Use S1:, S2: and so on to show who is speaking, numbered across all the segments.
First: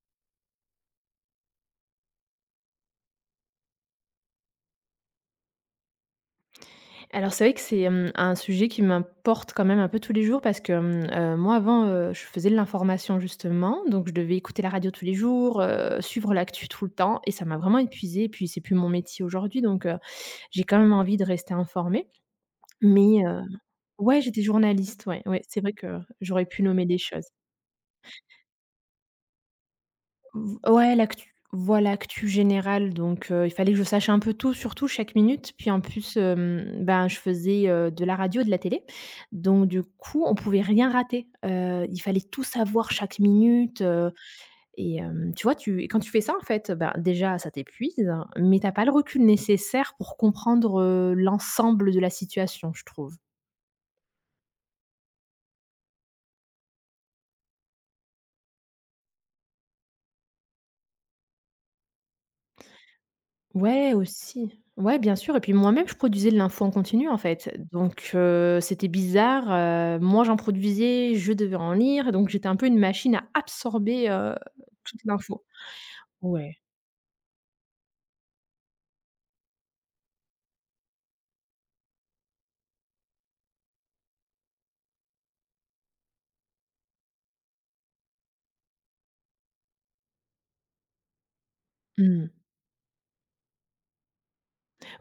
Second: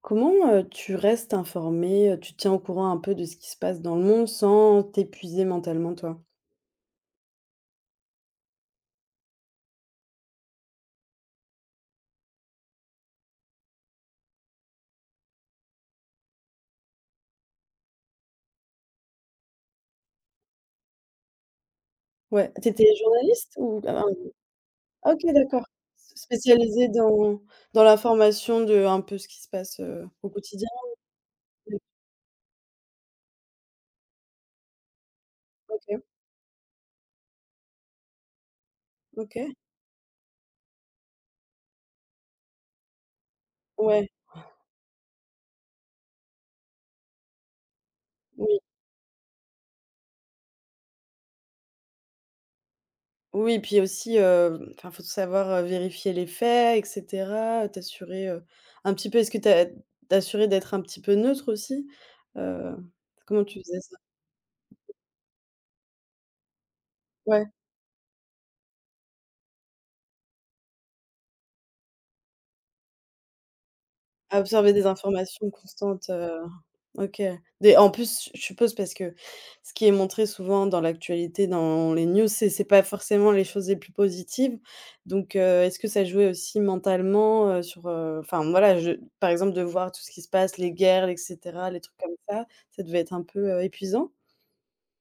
S1: Comment, tu restes informé, tu te tiens au courant un peu de ce qui se passe dans le monde sans t'épuiser mentalement toi?
S2: Alors c'est vrai que c'est, un sujet qui m'importe quand même un peu tous les jours parce que, moi avant, je faisais de l'information justement, donc je devais écouter la radio tous les jours, suivre l'actu tout le temps et ça m'a vraiment épuisée et puis c'est plus mon métier aujourd'hui donc j'ai quand même envie de rester informée
S1: Ouais, t'étais
S2: mais
S1: journaliste ou ah?
S2: ouais, j'étais journaliste,
S1: Ah OK,
S2: ouais, ouais, c'est
S1: d'accord.
S2: vrai que
S1: s
S2: j'aurais pu nommer
S1: Spécialisée
S2: des choses.
S1: dans dans l'information de un peu ce qui se passe, au quotidien?
S2: V Ouais, l'actu voilà, l'actu générale donc il fallait que je sache un peu tout surtout chaque minute. Puis en
S1: OK,
S2: plus, ben, je faisais, de la radio et de la télé.
S1: OK.
S2: Donc du coup, on pouvait rien rater. Il fallait tout savoir chaque minute,
S1: Ouais,
S2: tu vois, tu et quand tu fais ça, en fait, ben, déjà, ça t'épuise, hein, mais
S1: oui.
S2: t'as pas le recul nécessaire pour comprendre, l'ensemble de la situation, je trouve.
S1: Oui, puis aussi, enfin faut savoir, vérifier les faits et cetera, t'assurer, un petit peu, est-ce que t'as as t'assurer d'être un petit peu neutre aussi? Heu, comment tu faisais
S2: Ouais,
S1: ça?
S2: aussi. Ouais, bien sûr et puis moi-même, je produisais de l'info en continu, en
S1: Ouais.
S2: fait, donc c'était bizarre, moi, j'en produisais, je devais en lire, donc j'étais un peu une machine à absorber,
S1: Absorber des
S2: toute l'info.
S1: informations constantes,
S2: Ouais.
S1: OK. Des, en plus, je suppose, parce que ce qui est montré souvent dans l'actualité, dans les news, c'est pas forcément les choses les plus positives. Donc, est-ce que ça jouait aussi mentalement, enfin voilà, je par exemple, de voir tout ce qui se passe, les guerres, et cetera, les trucs comme
S2: Mmh.
S1: ça devait être un peu, épuisant?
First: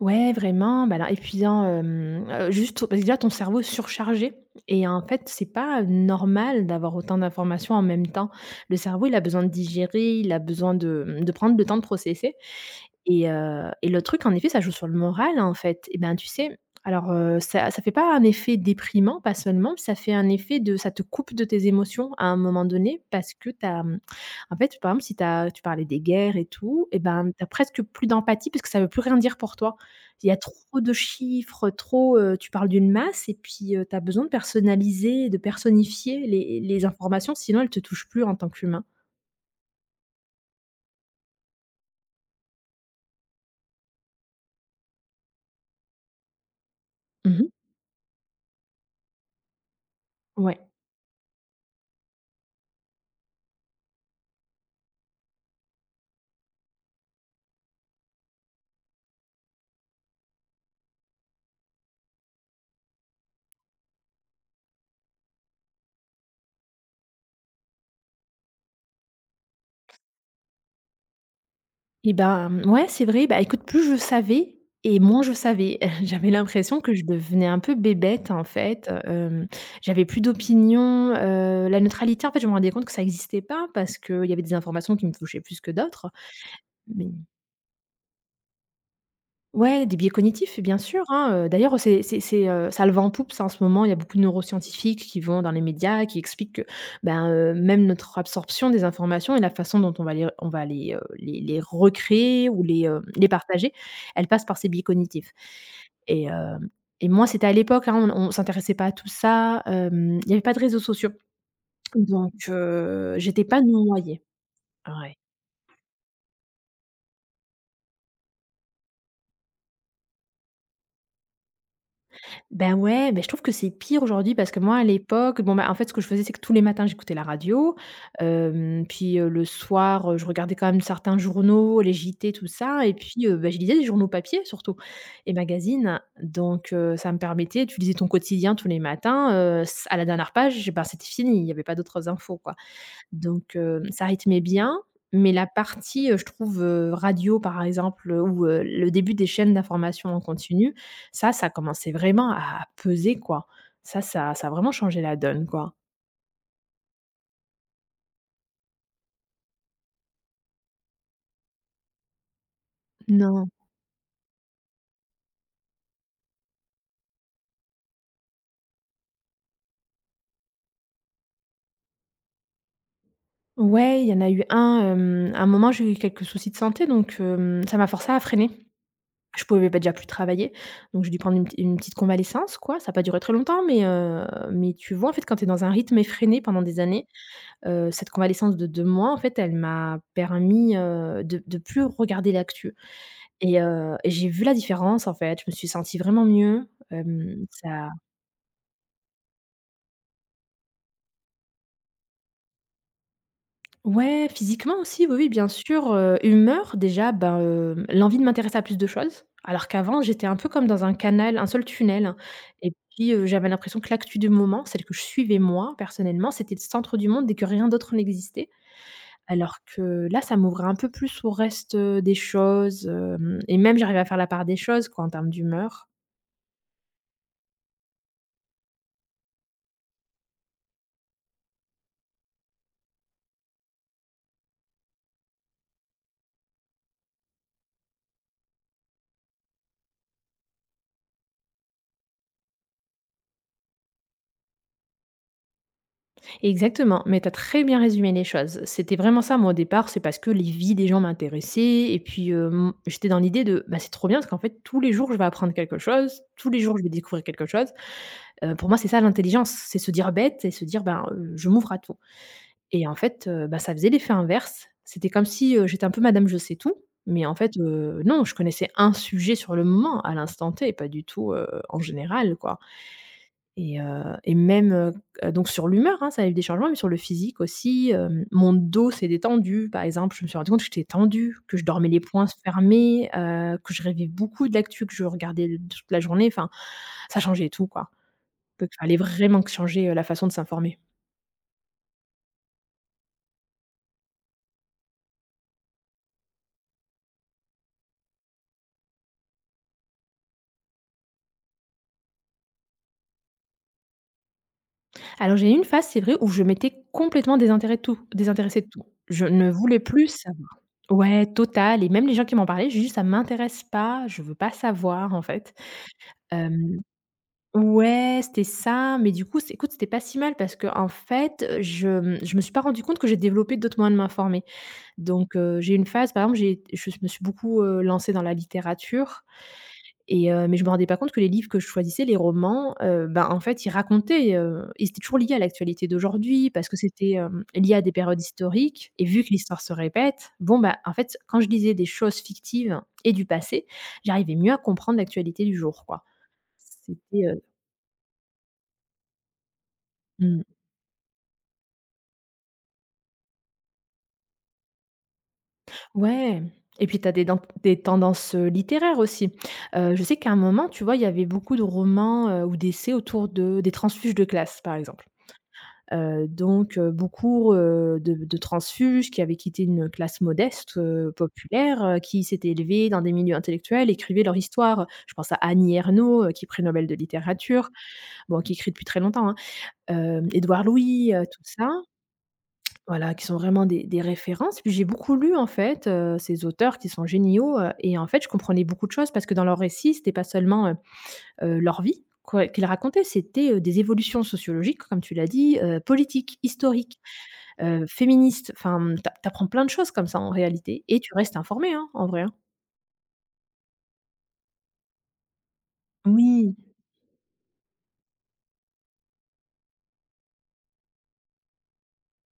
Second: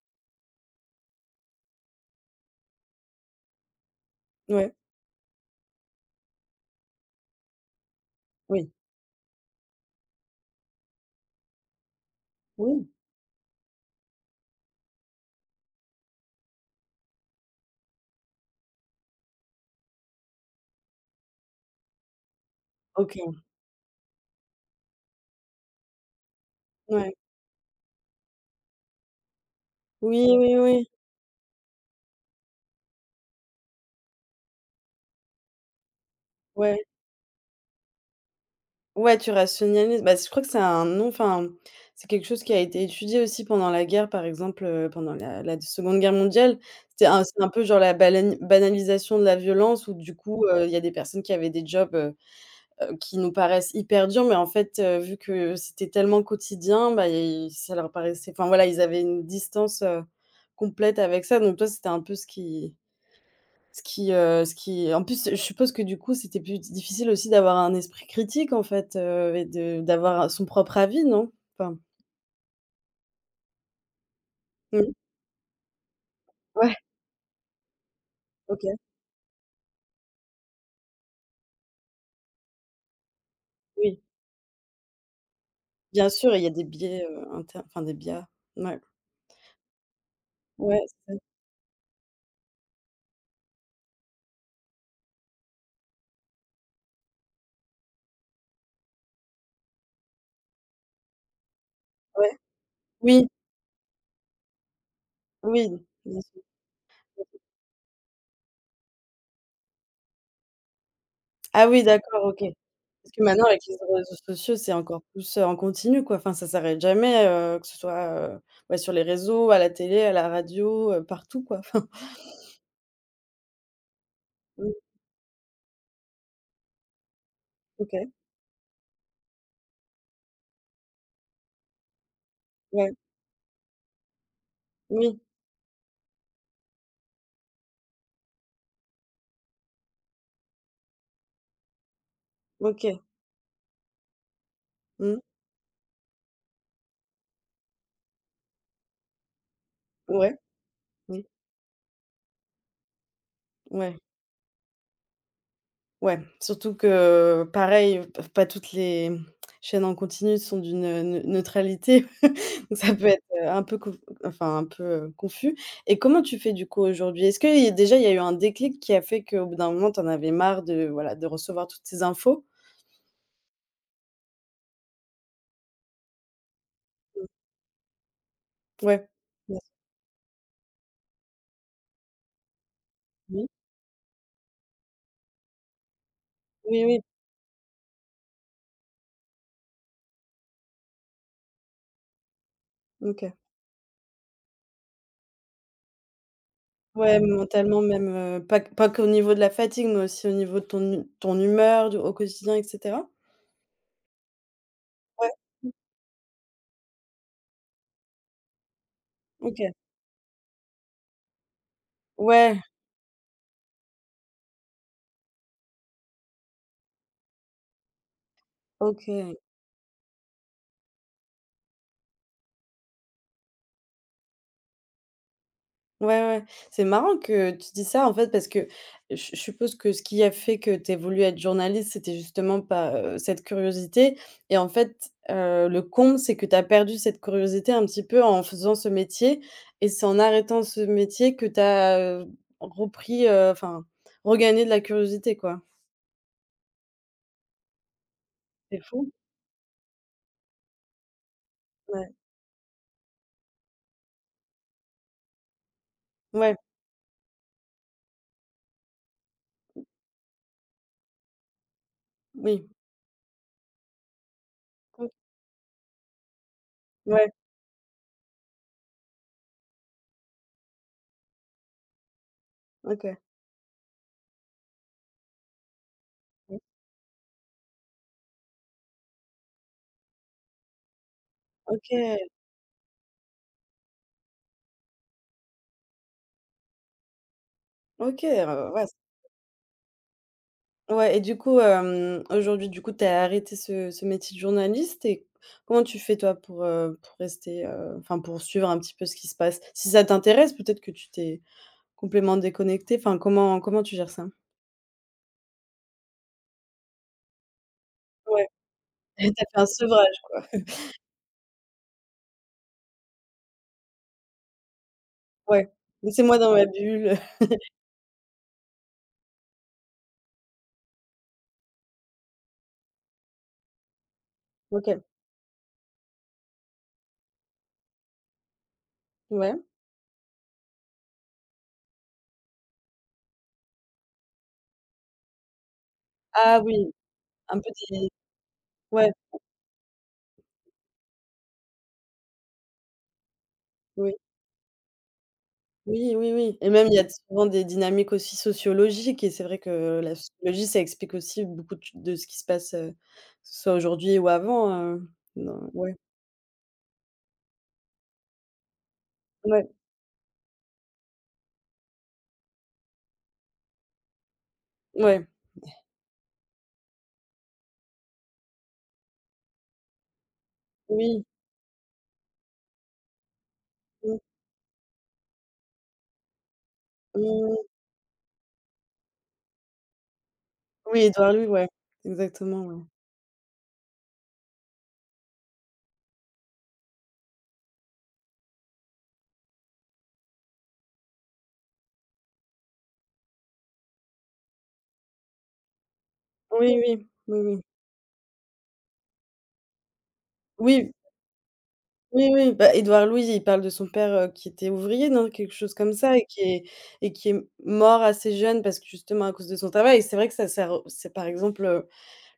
S2: Ouais, vraiment, bah, là, épuisant, juste parce que déjà ton cerveau est surchargé
S1: Ouais,
S2: et en fait, c'est pas normal d'avoir autant d'informations en même temps.
S1: oui,
S2: Le cerveau, il a besoin de digérer, il a besoin de, de prendre le temps de processer
S1: oui,
S2: et et le truc, en effet, ça joue sur le moral, en fait et ben, tu sais, alors, ça fait pas un effet déprimant, pas seulement, ça fait un effet de ça te coupe de tes émotions à un moment donné
S1: OK,
S2: parce que en fait, par exemple, si t'as tu parlais des guerres et tout et
S1: ouais.
S2: ben, t'as presque plus d'empathie parce que ça veut plus rien dire pour toi. Il y
S1: Oui,
S2: a
S1: oui,
S2: trop
S1: oui,
S2: de chiffres, trop, tu parles d'une masse et puis, tu as besoin de personnaliser, de personnifier
S1: ouais.
S2: les informations, sinon elles te touchent plus en tant qu'humain.
S1: Ouais, tu rationalises. Bah, je crois que c'est un nom, enfin, c'est quelque chose qui a été étudié aussi pendant la guerre, par exemple, pendant la 2 Guerre mondiale.
S2: Mmh
S1: C'est un
S2: mh.
S1: peu genre la balani banalisation de la violence où du coup,
S2: Ouais
S1: il y a des personnes qui avaient des jobs, qui nous paraissent hyper durs, mais en fait, vu que c'était tellement quotidien, bah, i ça leur paraissait, enfin voilà, ils avaient une distance, complète avec ça. Donc toi, c'était un peu ce qui, en plus, je suppose, que du coup, c'était plus difficile aussi d'avoir un esprit critique en fait, et de d'avoir son propre avis, non? Enfin,
S2: et ben, ouais, c'est vrai, bah, écoute, plus je savais
S1: mmh,
S2: et moins je savais. J'avais
S1: ouais,
S2: l'impression que je devenais un peu bébête, en
S1: OK,
S2: fait, j'avais plus d'opinion, la neutralité, en fait, je me rendais compte que ça existait pas parce
S1: oui,
S2: qu'il y avait des informations qui me touchaient plus que
S1: bien
S2: d'autres,
S1: sûr, il y a des biais,
S2: mais
S1: inter enfin des biais, ouais,
S2: ouais, des biais cognitifs, bien
S1: ouais, c'est
S2: sûr,
S1: ça,
S2: hein, heu, d'ailleurs, ça a le vent en poupe ça en ce moment. Il y a beaucoup de neuroscientifiques qui vont dans les médias, qui expliquent que, ben, même notre absorption des informations et la façon dont on va les, les
S1: ouais,
S2: recréer ou
S1: oui,
S2: les partager, elle passe par ces biais cognitifs
S1: oui, bien
S2: et
S1: sûr.
S2: hem et moi, c'était à l'époque, hein, on s'intéressait pas à tout ça, il y avait pas de réseaux sociaux
S1: Ah oui, d'accord,
S2: donc
S1: OK. Parce
S2: heu,
S1: que
S2: j'étais
S1: maintenant
S2: pas
S1: avec les réseaux
S2: noyée.
S1: sociaux, c'est encore
S2: Ouais.
S1: plus, en continu quoi, enfin ça s'arrête jamais, que ce soit, ouais, sur les réseaux, à la télé, à la radio, partout quoi, enfin,
S2: Ben ouais, mais je trouve que c'est pire aujourd'hui parce que
S1: mmh,
S2: moi, à l'époque, bon, ben en fait, ce que je faisais, c'est que tous les matins, j'écoutais la radio.
S1: OK,
S2: Puis, le soir, je regardais quand même certains journaux, les JT, tout ça.
S1: ouais,
S2: Et puis, bah, je lisais des journaux papier surtout
S1: oui,
S2: et magazines. Donc, ça me permettait tu lisais ton quotidien tous les matins, s à la dernière page, ben c'était fini, il y avait pas d'autres infos, quoi.
S1: OK,
S2: Donc ça rythmait bien,
S1: mmh,
S2: mais la partie, je trouve, radio par exemple, ou le début des chaînes d'information en
S1: ouais,
S2: continu,
S1: mmh.
S2: ça commençait vraiment à peser quoi.
S1: Ouais,
S2: Ça a vraiment changé la donne quoi.
S1: ouais, surtout que pareil, p pas toutes les chaînes en continu sont d'une, neutralité. Donc ça peut être,
S2: Non.
S1: un peu conf enfin un peu, confus, et comment tu fais du coup aujourd'hui? Est-ce que y déjà il y a eu un déclic qui a fait qu'au bout d'un moment tu en avais marre de voilà, de recevoir toutes ces infos?
S2: Ouais, il y en a eu un, à un moment j'ai eu quelques soucis de santé donc
S1: Mmh,
S2: hem, ça m'a forcé à freiner.
S1: ouais.
S2: Je
S1: Bien
S2: pouvais
S1: sûr,
S2: pas déjà plus travailler, donc j'ai dû prendre une petite convalescence quoi. Ça a pas duré très
S1: oui.
S2: longtemps mais mais tu vois en fait quand tu es dans un rythme effréné pendant des
S1: Oui, oui,
S2: années cette convalescence de 2 mois, en fait, elle m'a permis, de plus regarder l'actu
S1: OK.
S2: et et j'ai vu la différence, en fait. Je me suis sentie vraiment mieux,
S1: Ouais, mentalement
S2: ça
S1: même, pas qu'au niveau de la fatigue, mais aussi au niveau de ton hu ton humeur, du au quotidien et cetera?
S2: ouais, physiquement aussi, oui, oui,
S1: Ouais.
S2: bien
S1: Mmh,
S2: sûr, humeur déjà, ben, l'envie de m'intéresser à plus de choses,
S1: OK.
S2: alors qu'avant, j'étais un peu comme dans un canal, un seul tunnel
S1: Ouais,
S2: et puis, j'avais l'impression que l'actu du moment, celle que je suivais moi, personnellement, c'était le centre du monde dès que rien d'autre n'existait.
S1: OK.
S2: Alors que là, ça m'ouvre un peu plus au reste, des choses, hem et même j'arrive à faire la part des choses, quoi, en termes d'humeur.
S1: Ouais, ouais. C'est marrant que tu dis ça, en fait, parce que je suppose que ce qui a fait que tu aies voulu être journaliste, c'était justement pas, cette curiosité, et en fait, le comble, c'est que tu as perdu cette curiosité un petit peu en faisant ce métier, et c'est en arrêtant ce métier que tu as, repris, enfin, regagné de la curiosité, quoi.
S2: Exactement, mais tu as très bien résumé les choses.
S1: C'est
S2: C'était
S1: fou.
S2: vraiment ça, moi, au départ, c'est parce que les vies des gens m'intéressaient et
S1: Ouais.
S2: puis, j'étais dans l'idée de: «Bah, c'est trop bien parce qu'en fait, tous les jours, je vais apprendre quelque chose, tous
S1: Ouais,
S2: les jours, je vais découvrir quelque chose». Pour moi, c'est ça l'intelligence, c'est se dire bête et se dire: «Ben, je m'ouvre à tout».
S1: oui.
S2: Et en fait, bah, ça faisait l'effet inverse.
S1: Mmh.
S2: C'était comme si, j'étais un peu madame je sais tout, mais
S1: Ouais,
S2: en fait, non, je connaissais un sujet sur le moment, à l'instant T, pas du tout, en général, quoi.
S1: OK.
S2: Et et même, donc sur l'humeur, hein, ça a eu des
S1: Mmh.
S2: changements, mais sur le physique aussi, mon dos s'est détendu, par exemple. Je me suis rendu compte que j'étais tendue, que je dormais les
S1: OK.
S2: poings fermés, que je rêvais beaucoup de l'actu que je regardais toute la journée, enfin, ça changeait tout, quoi.
S1: OK,
S2: Donc
S1: ouais.
S2: fallait vraiment que changer, la façon de s'informer.
S1: Ouais et du coup, aujourd'hui, du coup, tu as arrêté ce métier de journaliste, et comment tu fais toi pour rester, enfin pour suivre un petit peu ce qui se passe? Si ça t'intéresse, peut-être que tu t'es complètement déconnecté, enfin comment tu gères ça?
S2: Alors j'ai eu une phase, c'est vrai, où je m'étais complètement désintéré tout
S1: Ouais,
S2: désintéressée de tout.
S1: t'as
S2: Je
S1: fait
S2: ne
S1: un
S2: voulais
S1: sevrage?
S2: plus savoir. Ouais, total et même les gens qui m'en parlaient, j'ai dit: «Ça m'intéresse pas, je veux pas savoir, en fait».
S1: Ouais. Laissez-moi dans ma
S2: Hem,
S1: bulle.
S2: ouais, c'était ça, mais du coup, c'est écoute, c'était pas si mal parce que en fait, je me suis pas rendu compte que j'ai développé d'autres moyens de m'informer.
S1: OK.
S2: Donc j'ai eu une phase, par exemple, j'ai je me suis beaucoup, lancée dans la littérature,
S1: Ouais.
S2: mais je me rendais pas compte que les livres que je choisissais, les romans, ben, en fait, ils étaient toujours liés à l'actualité d'aujourd'hui
S1: Ah
S2: parce que
S1: oui,
S2: c'était,
S1: un peu
S2: lié à des
S1: des,
S2: périodes historiques et
S1: ouais,
S2: vu que l'histoire se répète, bon, bah, en fait, quand je lisais des choses fictives et du passé,
S1: oui.
S2: j'arrivais mieux à comprendre l'actualité du jour, quoi.
S1: Oui, oui, oui et même il y a
S2: C'était, heu
S1: souvent des dynamiques aussi sociologiques, et c'est vrai que la
S2: mmh.
S1: sociologie, ça explique aussi beaucoup de ch de ce qui se passe, que ce soit aujourd'hui ou avant, dans, ouais,
S2: Ouais et puis tu as des dent des tendances, littéraires aussi.
S1: ouais,
S2: Je sais qu'à un moment, tu vois, il y avait beaucoup de romans, ou d'essais autour de des transfuges de classe, par exemple.
S1: ouais,
S2: Donc beaucoup, de transfuges qui avaient quitté une classe modeste,
S1: oui,
S2: populaire, qui s'étaient élevés dans des milieux intellectuels,
S1: mmh,
S2: écrivaient leur histoire. Je pense à Annie Ernaux, qui est prix Nobel de
S1: mmh,
S2: littérature, bon qui écrit depuis très longtemps, hein. Édouard
S1: oui, oui,
S2: Louis,
S1: Édouard
S2: tout
S1: Louis,
S2: ça,
S1: ouais, exactement, ouais.
S2: voilà, qui sont vraiment des références. Puis j'ai beaucoup lu en fait, ces auteurs qui sont géniaux, et en fait je comprenais beaucoup de choses parce que dans leurs récits, c'était pas seulement, leur vie quoi qu'ils racontaient, c'était, des évolutions sociologiques, comme tu l'as dit, politiques,
S1: Oui,
S2: historiques
S1: oui, oui, oui.
S2: féministe. Enfin, tu a plein de choses comme ça en réalité
S1: Oui,
S2: et tu restes informé, hein, en vrai,
S1: oui,
S2: hein.
S1: oui, bah, Édouard Louis, il parle de son père, qui était ouvrier, non? Quelque chose comme ça,
S2: Oui.
S1: et qui est mort assez jeune parce que justement à cause de son travail, et c'est vrai que ça ça re c'est par exemple,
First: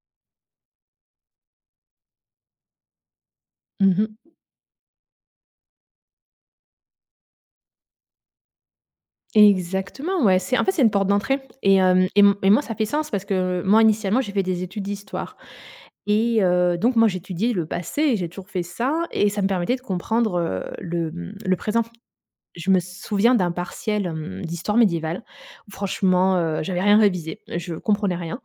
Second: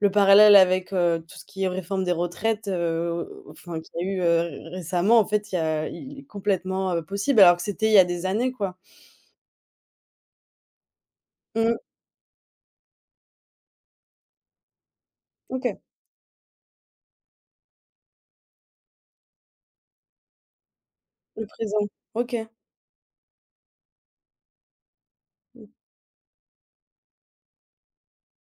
S1: le parallèle avec, tout ce qui est réforme des retraites, enfin qu'il y a
S2: Mmh.
S1: eu, récemment, en fait, il y a il est complètement, possible, alors que c'était il y a des années, quoi.
S2: Exactement, ouais, c'est en fait, c'est une porte d'entrée
S1: Mmh,
S2: et hem et m et moi, ça fait sens parce que moi, initialement, j'ai fait des études d'histoire
S1: OK,
S2: et donc moi, j'étudiais le passé, et j'ai toujours fait ça et ça me permettait de comprendre,
S1: le
S2: le
S1: présent.
S2: présent.
S1: OK.
S2: Je me souviens d'un partiel, d'histoire médiévale
S1: Mmh.
S2: où franchement, j'avais rien révisé, je comprenais rien.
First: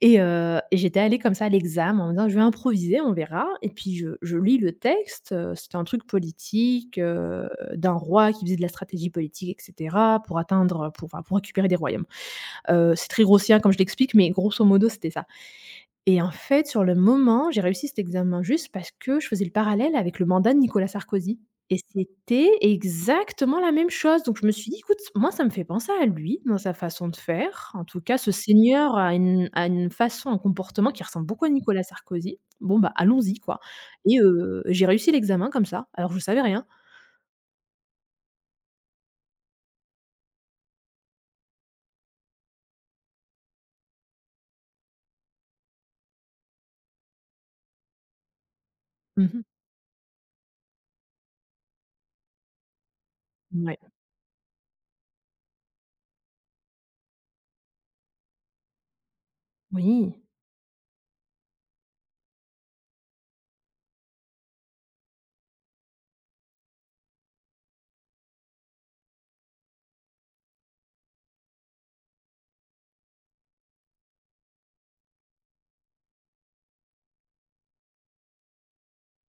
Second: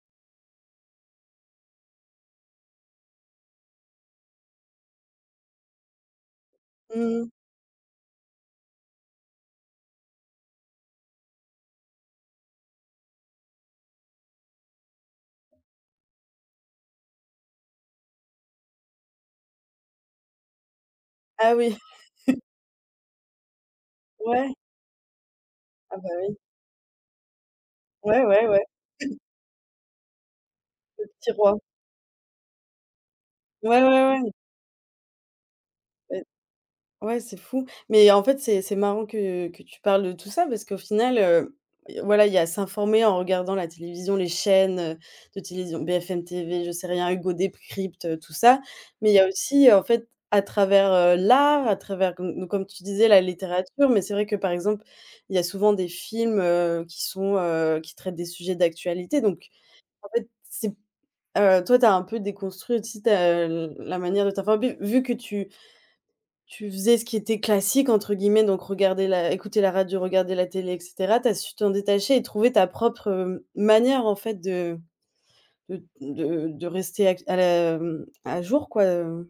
S2: Et et j'étais allée comme ça à l'examen en me disant: «Je vais improviser, on verra» et puis je lis le texte, c'était un truc politique,
S1: Mmh.
S2: d'un roi qui faisait de la stratégie politique et cetera pour atteindre, pour enfin, pour récupérer des royaumes. C'est très grossier, hein, comme je l'explique, mais grosso modo, c'était ça. Et en fait, sur le moment, j'ai réussi cet examen juste parce que je faisais le parallèle avec le mandat de Nicolas Sarkozy
S1: Ah oui.
S2: et c'était exactement la même chose. Donc je me
S1: Ouais.
S2: suis dit: «Écoute, moi ça me fait penser
S1: Ah
S2: à
S1: bah oui.
S2: lui, dans sa façon de faire». En tout cas,
S1: Ouais,
S2: ce
S1: ouais, ouais.
S2: seigneur a une façon, un comportement qui
S1: Le
S2: ressemble
S1: petit
S2: beaucoup à
S1: roi.
S2: Nicolas Sarkozy. Bon, bah, allons-y, quoi,
S1: Ouais, ouais,
S2: et
S1: ouais.
S2: j'ai réussi l'examen comme ça, alors que je savais rien.
S1: Ouais, c'est fou. Mais en fait, c'est marrant que tu parles de tout ça parce qu'au final, voilà, il y a s'informer en regardant la télévision, les chaînes, de télévision, BFM TV, je sais rien, Hugo Décrypte, tout ça. Mais il y a
S2: Mmh.
S1: aussi, en fait, à travers, l'art, à travers, comme donc comme tu disais, la littérature,
S2: Ouais.
S1: mais c'est vrai que, par exemple, il y a souvent des films, qui sont, qui traitent des sujets d'actualité. Donc en
S2: Oui.
S1: fait, c'est, toi, tu as un peu déconstruit aussi ta la manière de t'informer, vu que tu faisais ce qui était «classique» entre guillemets, donc regarder la écouter la radio, regarder la télé et cetera. Tu as su t'en détacher et trouver ta propre, manière en fait de de rester ac à la, mmh, à jour quoi,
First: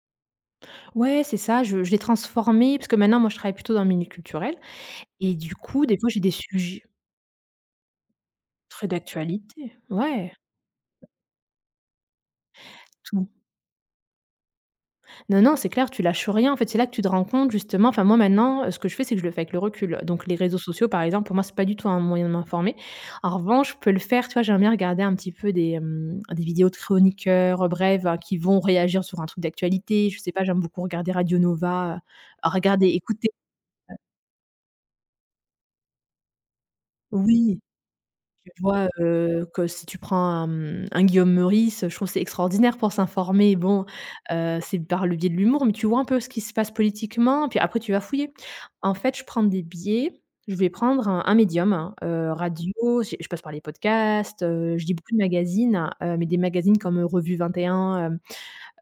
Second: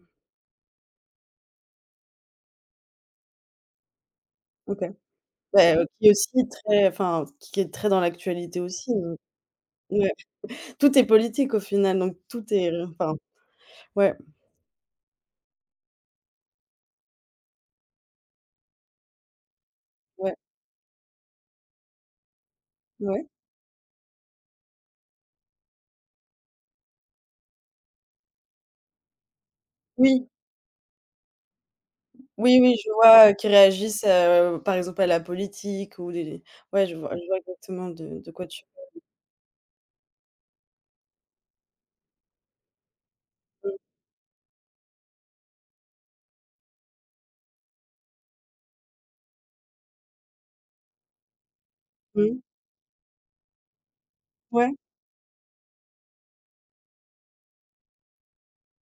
S2: Ouais, c'est ça, je l'ai transformé parce que maintenant moi je travaille plutôt dans le milieu culturel,
S1: OK.
S2: et du
S1: Bah,
S2: coup, des
S1: qui
S2: fois
S1: est
S2: j'ai des
S1: aussi
S2: sujets
S1: très, enfin, qui est très dans l'actualité
S2: très
S1: aussi,
S2: d'actualité,
S1: ouais.
S2: ouais.
S1: Tout est politique au final, donc tout est, enfin,
S2: Tout.
S1: ouais,
S2: Non, non, c'est clair, tu lâches rien. En fait, c'est là que tu te rends compte, justement, enfin moi maintenant, ce que je fais, c'est que je le fais avec le recul. Donc
S1: ouais,
S2: les réseaux sociaux, par exemple, pour moi, c'est pas du tout un moyen de m'informer.
S1: ouais.
S2: En revanche, je peux le faire, tu vois, j'aime bien regarder un petit peu des, des vidéos de chroniqueurs, bref, qui vont réagir sur un truc d'actualité. Je
S1: Oui,
S2: sais pas, j'aime beaucoup regarder Radio Nova,
S1: oui, oui,
S2: regarder,
S1: je vois,
S2: écouter,
S1: qui réagissent, par exemple à la politique, ou des, ouais, je vois
S2: oui.
S1: exactement de quoi
S2: Tu
S1: tu,
S2: vois, que si tu prends un, mmh, un Guillaume Meurice, je trouve c'est extraordinaire pour s'informer. Bon, c'est par le biais de l'humour, mais tu vois un peu ce qui se passe politiquement, puis après tu vas fouiller. En fait, je prends des biais, je vais prendre un médium, hein,
S1: mmh, mmh,
S2: radio, j'ai je passe par les podcasts,
S1: ouais,
S2: je lis beaucoup de magazines, mais des magazines comme, Revue 21,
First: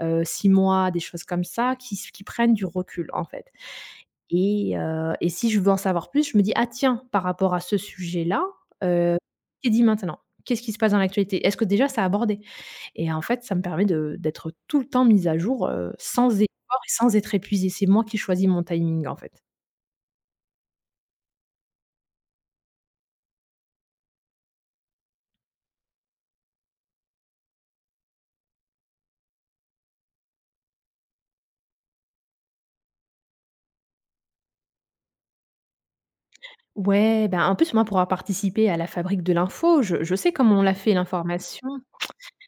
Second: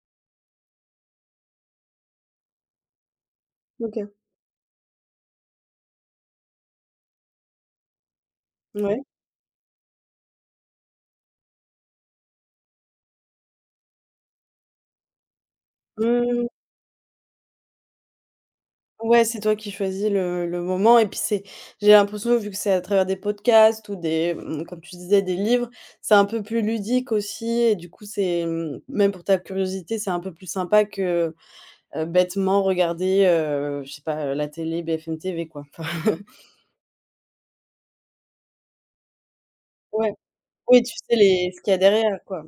S2: 6 mois, des choses comme ça qui prennent du recul, en fait.
S1: OK.
S2: Et si je veux en savoir plus, je me dis: «Ah tiens, par rapport à ce sujet-là,
S1: Ouais.
S2: heu, qu'est dit maintenant? Qu'est-ce qui se passe dans l'actualité? Est-ce que déjà ça a abordé ?» Et en fait, ça me permet de d'être tout le temps mise à jour, sans effort
S1: Mmh.
S2: et sans être épuisée. C'est moi qui choisis mon timing, en
S1: Ouais,
S2: fait.
S1: c'est toi qui choisis le moment, et puis c'est, j'ai l'impression, vu que c'est à travers des podcasts ou des, mmh, comme tu disais, des livres, c'est un peu plus ludique aussi, et du coup c'est, mmh, même pour ta curiosité, c'est un peu plus sympa que, bêtement regarder, je sais pas, la télé, BFM TV quoi.
S2: Ouais, ben, en plus, moi, pour avoir participé à la fabrique de l'info, je
S1: Enfin, ouais.
S2: je sais comment on la
S1: Oui, tu
S2: fait,
S1: sais les ce
S2: l'information.
S1: qu'il y a derrière quoi.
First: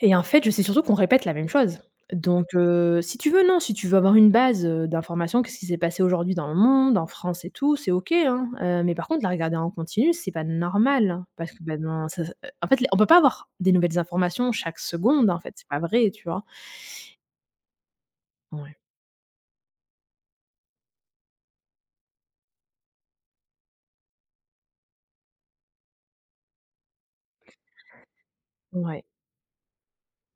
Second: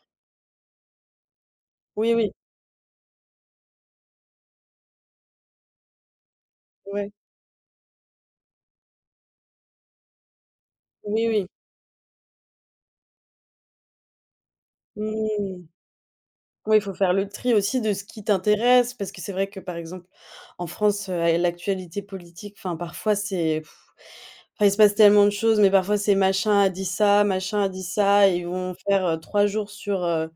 S2: Et en fait, je sais surtout qu'on répète la même chose.
S1: Oui, oui.
S2: Donc, si tu veux, non, si tu veux avoir une base, d'information, qu'est-ce qui s'est passé aujourd'hui dans le monde, en
S1: Ouais.
S2: France et tout, c'est OK, hein, mais par contre, la regarder en continu, c'est pas normal, hein,
S1: Oui, oui.
S2: parce que, bah, non, ça, en fait, on peut pas avoir des nouvelles informations chaque seconde, en fait,
S1: Mmh.
S2: c'est pas vrai, tu vois?
S1: Oui, il faut faire le tri aussi de ce qui
S2: Ouais,
S1: t'intéresse, parce que c'est vrai que, par exemple, en France, l'actualité politique, enfin, parfois, c'est pff, enfin, il se passe tellement de choses, mais parfois, c'est machin a dit ça, machin a dit ça, et ils vont
S2: ouais,
S1: faire, 3 jours sur,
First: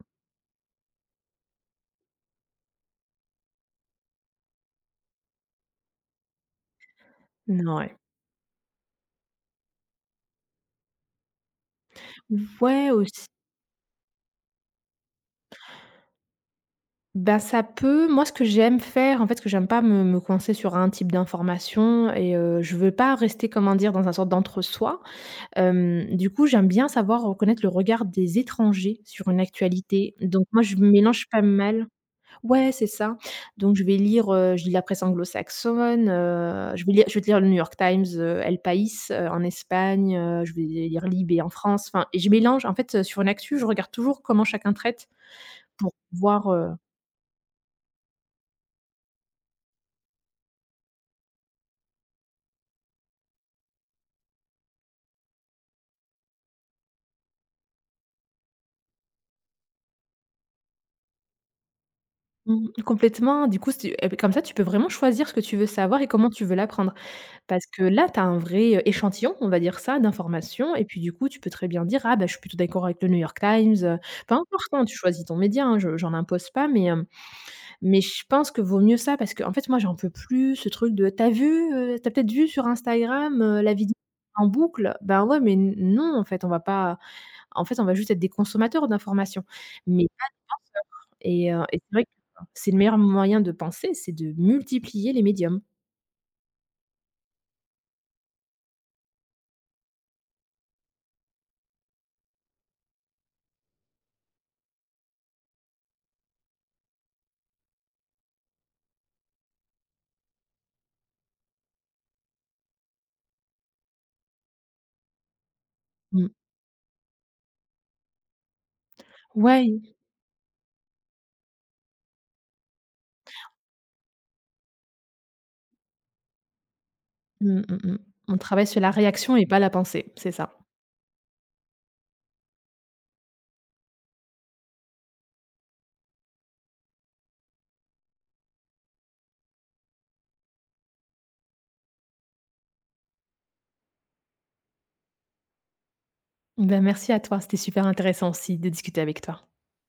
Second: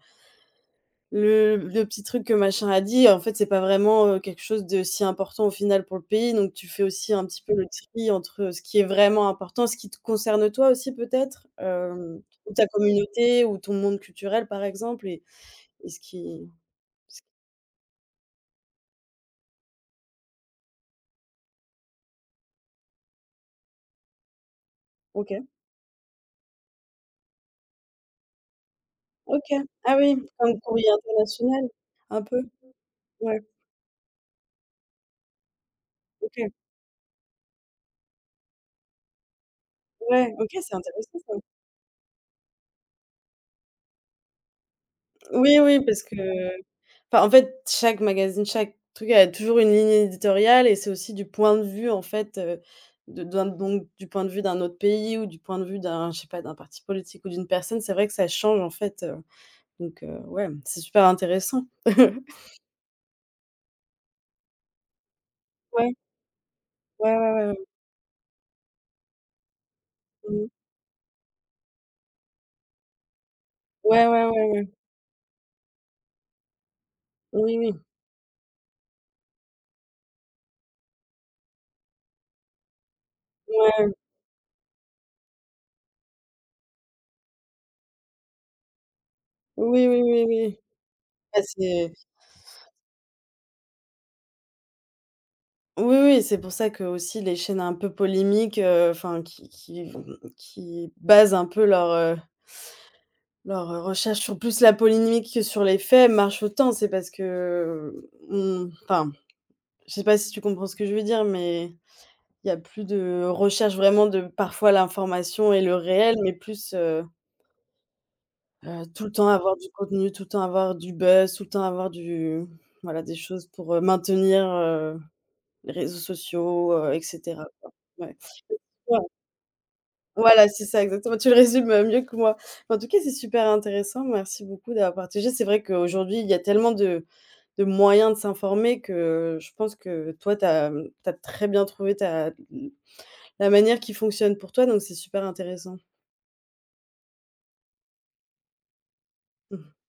S1: le petit truc que machin a dit. En fait, c'est pas vraiment, quelque chose de si important au final pour le pays, donc tu fais aussi un petit peu le
S2: ouais.
S1: tri entre ce qui est vraiment important, ce qui te concerne toi aussi peut-être, ou ta
S2: Ouais, aussi.
S1: communauté, ou ton monde culturel, par exemple, et ce qui ce
S2: Bah, ça peut. Moi, ce que j'aime faire, en fait, ce que j'aime pas, me coincer sur un type d'information, et je veux pas rester, comment dire, dans un sorte d'entre-soi.
S1: OK.
S2: Hem, du coup, j'aime bien savoir reconnaître le regard des étrangers sur une
S1: OK. Ah
S2: actualité.
S1: oui,
S2: Donc
S1: comme
S2: moi, je
S1: Courrier
S2: mélange pas
S1: International?
S2: mal,
S1: Un peu?
S2: ouais, c'est ça.
S1: Ouais,
S2: Donc je vais lire, je lis la presse anglo-saxonne,
S1: OK.
S2: je vais lire le New York Times, El País, en Espagne,
S1: Ouais, OK,
S2: je vais
S1: c'est
S2: lire
S1: intéressant ça.
S2: Libé en France. Enfin, et je mélange en fait, sur une actu, je regarde toujours comment chacun traite
S1: Oui, oui,
S2: pour
S1: parce que,
S2: voir,
S1: enfin, en fait, chaque magazine, chaque truc a toujours une ligne éditoriale, et c'est aussi du point de vue, en fait, de d'un donc du point de vue d'un autre pays, ou du point de vue d'un, je sais pas, d'un parti politique ou d'une personne. C'est vrai que ça change, en fait, donc ouais, c'est super intéressant.
S2: mmh, complètement. Du coup, c'est, et beh, comme ça, tu peux vraiment choisir ce que tu veux
S1: Ouais,
S2: savoir et comment tu veux l'apprendre.
S1: ouais, ouais, ouais, ouais.
S2: Parce que là, tu as un vrai, échantillon, on va dire ça,
S1: Mmh.
S2: d'informations, et puis du coup, tu peux très bien dire: «Ah bah, je suis plutôt d'accord avec le New York Times»,
S1: Ouais, ouais,
S2: peu
S1: ouais.
S2: importe, hein, tu choisis ton média, hein, je j'en impose pas, mais
S1: Oui, oui.
S2: mais je pense que vaut mieux ça parce que, en fait, moi, j'en peux plus ce truc de: t'as vu, tu peut-être vu sur Instagram, la
S1: Ouais.
S2: vidéo en boucle ?» Ben, ouais, mais n non, en fait, on va pas, en fait, on va juste être des consommateurs d'informations,
S1: Oui, oui,
S2: mais,
S1: oui, oui. Bah,
S2: et
S1: c'est
S2: c'est vrai que c'est le meilleur moyen de penser, c'est de multiplier les médiums.
S1: Oui, oui, c'est pour ça que aussi les chaînes un peu polémiques, enfin qui vont qui basent un peu leur, leur, recherche sur plus la polémique que sur les faits marchent autant. C'est parce que, on, enfin, je sais pas si tu comprends ce que je veux dire, mais il y a plus de recherche vraiment de parfois l'information et le réel,
S2: Mmh.
S1: mais plus, tout le temps avoir du
S2: Ouais.
S1: contenu, tout le temps avoir du buzz, tout le temps avoir du, voilà, des choses pour, maintenir, les réseaux sociaux, et cetera
S2: Mmh,
S1: quoi.
S2: mmh, mh.
S1: Ouais.
S2: On travaille sur la réaction et pas la pensée, c'est
S1: Voilà,
S2: ça.
S1: c'est ça, exactement. Tu le résumes, mieux que moi. En tout cas, c'est super intéressant. Merci beaucoup d'avoir partagé. C'est vrai qu'aujourd'hui, il y a tellement de moyens de s'informer que je pense que toi, tu, mmh, tu as très bien trouvé ta la manière qui fonctionne pour toi, donc c'est super intéressant.
S2: Ben, merci à toi, c'était super intéressant aussi de discuter avec toi.